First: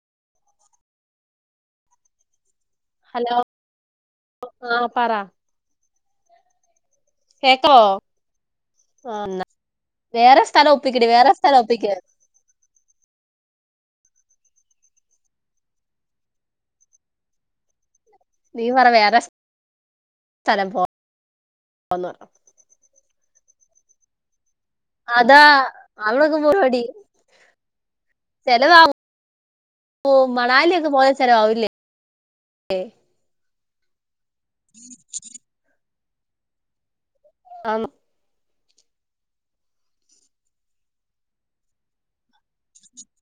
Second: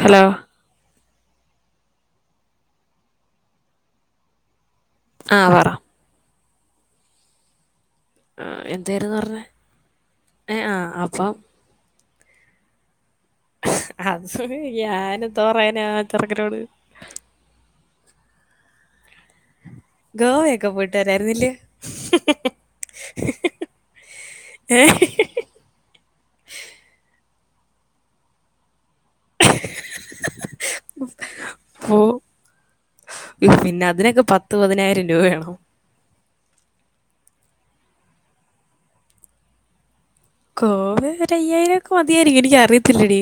hello hello ആ പറ ആ പറ കേക്കാവോ ആ, ആ എന്തായിരുന്നു പറഞ്ഞേ വേറെ ഏ സ്ഥലം ആ ഒപ്പിക്കടി വേറെ അപ്പം സ്ഥലം ഒപ്പിക്ക അത് ഞാന എന്തോറയന ചെറക്കിനോട് നീ വറവ യാര ഗോവയൊക്കെ പോയിട്ടരായിരുന്നില്ലേ പോവാന്ന് [unintelligible] അതാ അവളൊക്കെ പപാടി ചലവാകും മണാലിൊക്കെ പോയ സ്ല ആവില്ലേ പോ ഉഫ്, പിന്നെ അതിനൊക്കെ പത്ത് പതിനായിരം രൂപ വേണോ ആണ് കോവ ഒര അയ്യായിരം ഒക്കെ മതിയായി എനിക്ക അറിയത്തില്ലടി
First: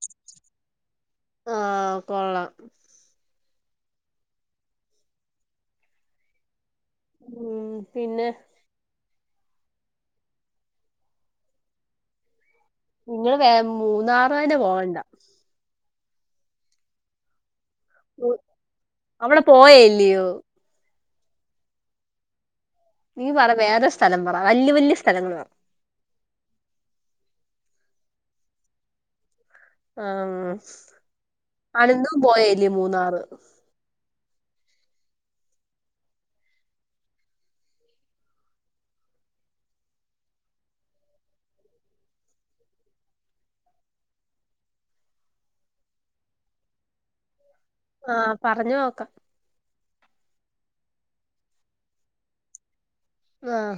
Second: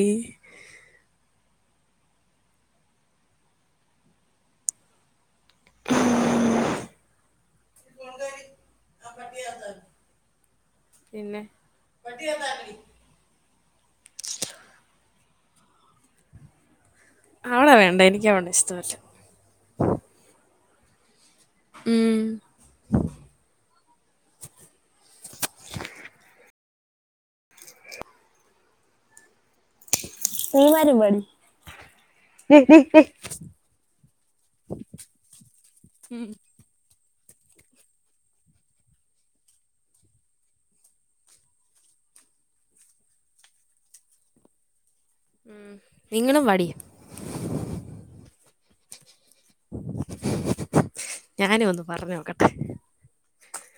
ആഹ കൊള്ളലാം ഉ പിന്നെ ആ പട്ട പിന്നെ പട്ടിയ നിങ്ങള് വേ മൂന്നാറ പോകണ്ട അവിടെ വേണ്ട എനിക്ക് അവിടെ ഇഷ്ടമല്ല അവിടെ പോയല്ലയോ ഉം നീ പറ വേറെ സ്ഥലം പറ വല്യ വല്യ സ്ഥലങ്ങള ആഹ് മാരു വ അനന്തും പോയേല്ലേ മൂന്നാറ് ഉം ഉം നിങ്ങളും വടി ആഹ പറഞ്ഞു നോക്കാം ഞാന ഒന്ന്ു പറഞ്ഞോക്കട്ടെ ആഹ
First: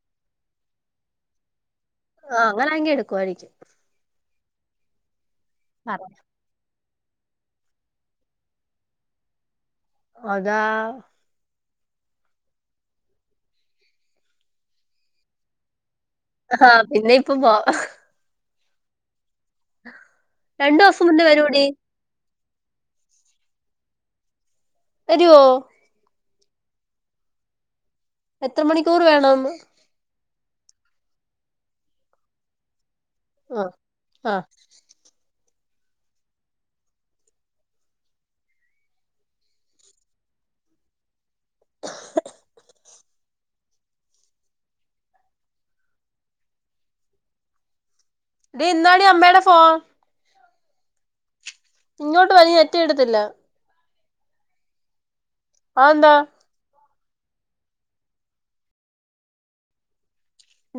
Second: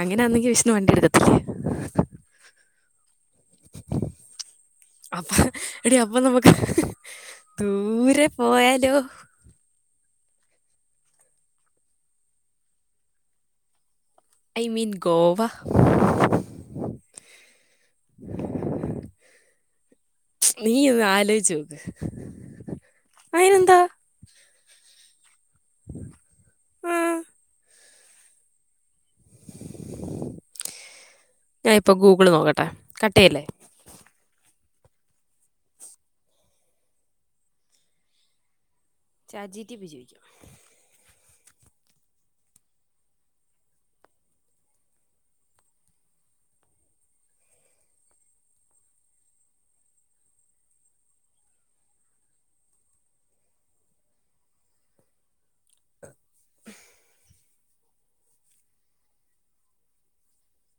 അങ്ങനൊന്നെങ്കി വിഷ്ണു വണ്ടി എടുക്കത്തില്ലേ ആ അങ്ങനെ അങ്കി എടുക്കുമായിരിക്കും അപ്പ എട അപ്പൊ നമുക്ക് ദൂരെ പോയാലോ അതാ ഐ മീൻ ഗോവ ആഹ പിന്നെ ഇപ്പൊ നീ രണ്ടു ഒന്ന് ദിവസം മുന്നേ ആലോചിച്ചു വരൂടി നോക്ക് അയിനെന്താ അത്ോ ആം എത്ര മണിക്ക് ഞാാനിപ്പോൊ ഗൂഗിള് നോക്കട്ടെ കട്ടേല്ലേ ആഹ ചാജീറ്റിപ്പ ജോയിിക്കും [unintelligible] ഇ ഇന്നാടി അമ്മയുടെ ഫോൺ ഇങ്ങോട്ട് പനി എറ്റ എടുത്തില്ല ആന്താ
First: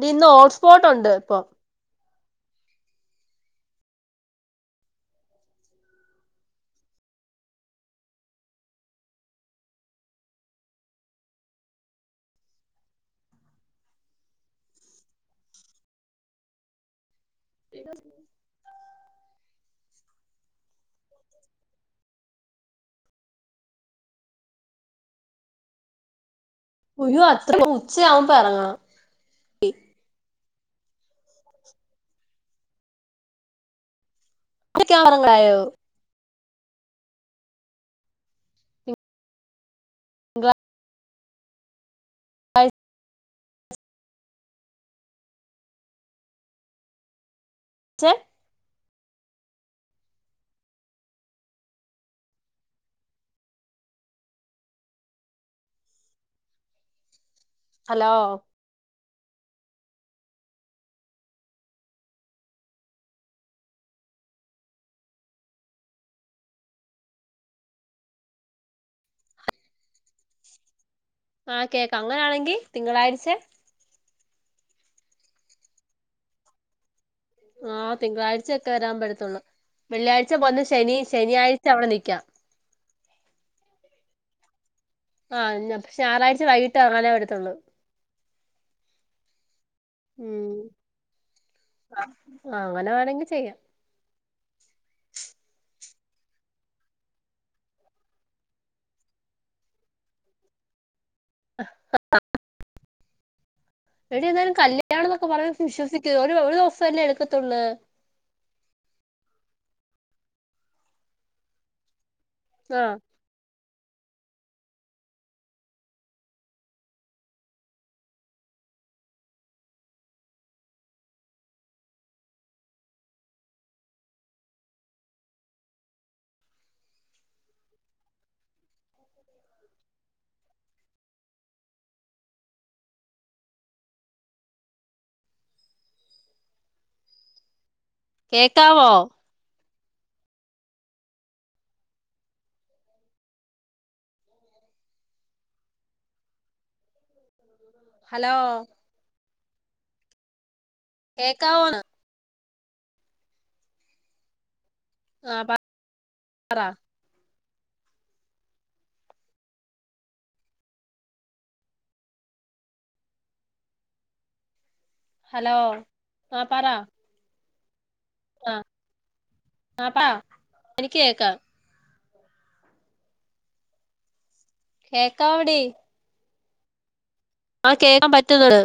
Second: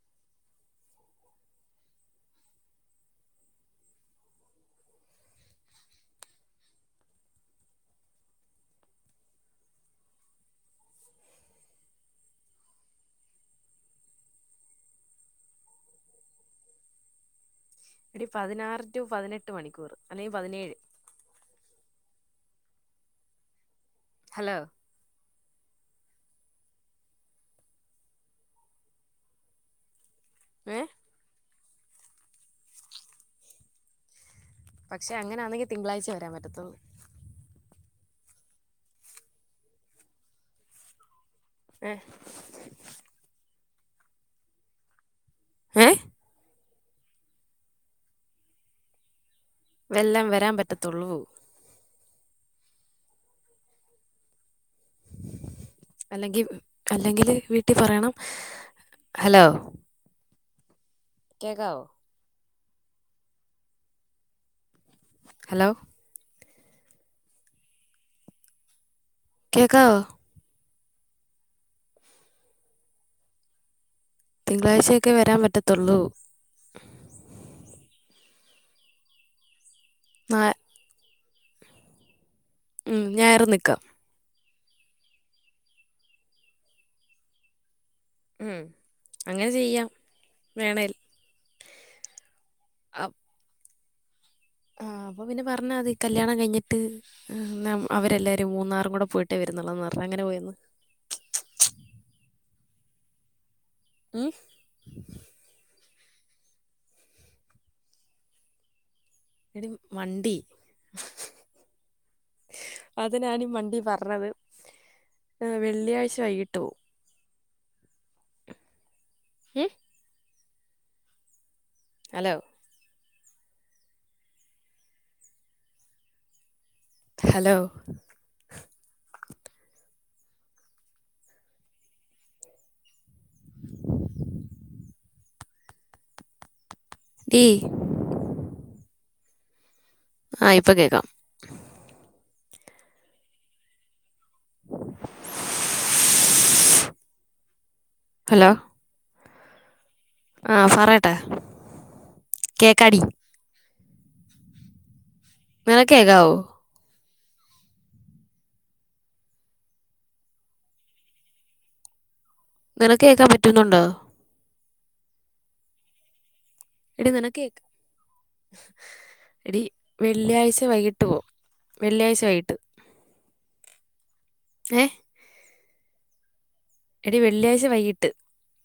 ഇ ഇന്ന് ഹോട്ട്സ്പോട്ട്ുണ്ട് ഇപ്പൊ ഇടി പതിനാറ് ടു പതിനെട്ട് മണിക്കൂർ അല്ലെങ്കിൽ പതിനേഴ് ഹലോ അയ്യോ അത്ര ഉച്ചയാവുമ്പ ഇറങ്ങണം ഏ പക്ഷെ ഇറങ്ങായോ അങ്ങനാണെങ്കിൽ തിങ്കളാഴ്ച വരാൻ പറ്റുന്നത് ങ്ങ ഹ അ ഏ ചെ വെല്ലം വരാൻ പറ്റത്തുള്ളൂ അല്ലെങ്കിൽ അല്ലെങ്കില് വീട്ടി പറയണം ഹലോ ഹലോ കേക്കാവോ ഹലോ കേക്കാവോ ആ കേക്കാം അങ്ങനാണെങ്കി തിങ്കളാഴ്ച്ചെ തിങ്കളാഴ്ചയൊക്കെ വരാൻ പറ്റത്തുള്ളൂ ആ തിങ്കളാഴച്ചയൊക്കെ വരാൻ പറ്റത്തുള്ളൂ വെള്ളിയാഴ്ച നാ- പോന്ന് ശനി ശനിയാഴ്ച അവിടെ നിക്കാം ഉം ഞായറും നിക്കാം ആ ഞ പക്ഷേ ഞായറാഴ്ച വൈകിട്ട് ഇറങ്ങാനേ പറ്റത്തുള്ളൂ ഉം അങ്ങനെ ചെയ്യാം ഉം വേണേൽ ആ അങ്ങനെ വേണങ്കി ചെയ്യാം ആ അപ്പൊ പിന്നെ പറഞ്ഞാ മതി കല്യാണം കഴിഞ്ഞിട്ട് അവരെല്ലാരും മൂന്നാറും കൂടെ പോയിട്ടേ വരുന്നുള്ളന്ന് പറഞ്ഞ അങ്ങനെ പോയിന്ന് ആ [unintelligible] എടി ഉം എന്തായാലും കല്യാണം എന്നക്കെ പറയാ വിശ്വസിക് ഒരു ഓരോസല്ലേ എടുക്കത്തുള്ള് എടി മണ്ടി ആഹ് അതിനാണ് മണ്ടി പറ ഞ്ഞത് വെള്ളിയാഴ്ച വൈകിട്ട് പോവും ഇം ഹലോ ഹലോ ടീ കേക്കാവോ ആഹ് ഇപ്പൊ കേക്കാം ഹലോ ആ ഫറയട്ടെ കേക്കാവോന്ന് കേക്കാടി ആഹ് നിനക്കേക്കാവോ പറ നിനക്ക് കേക്കാൻ പറ്റുന്നുണ്ടോ ഹലോ ആഹ് പറ എടി നിനക്ക് കേക്ക് ആഹ് എടി ആഹ് പറ വെള്ളിയാഴ്ച എനിക്ക് വൈകിട്ട് പോ കേക്കാം വെള്ളിയാഴ്ച്ച വൈട്ട് കേക്കാവടി എടി വെള്ളിയാഴ്ച വൈകിട്ട് കേക്കാൻ പറ്റുന്നുണ്ട്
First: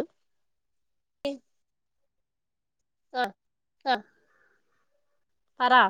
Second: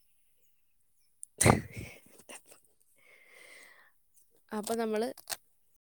ആഹ് ആഹ് അപ്പൊ നമ്മള് പറ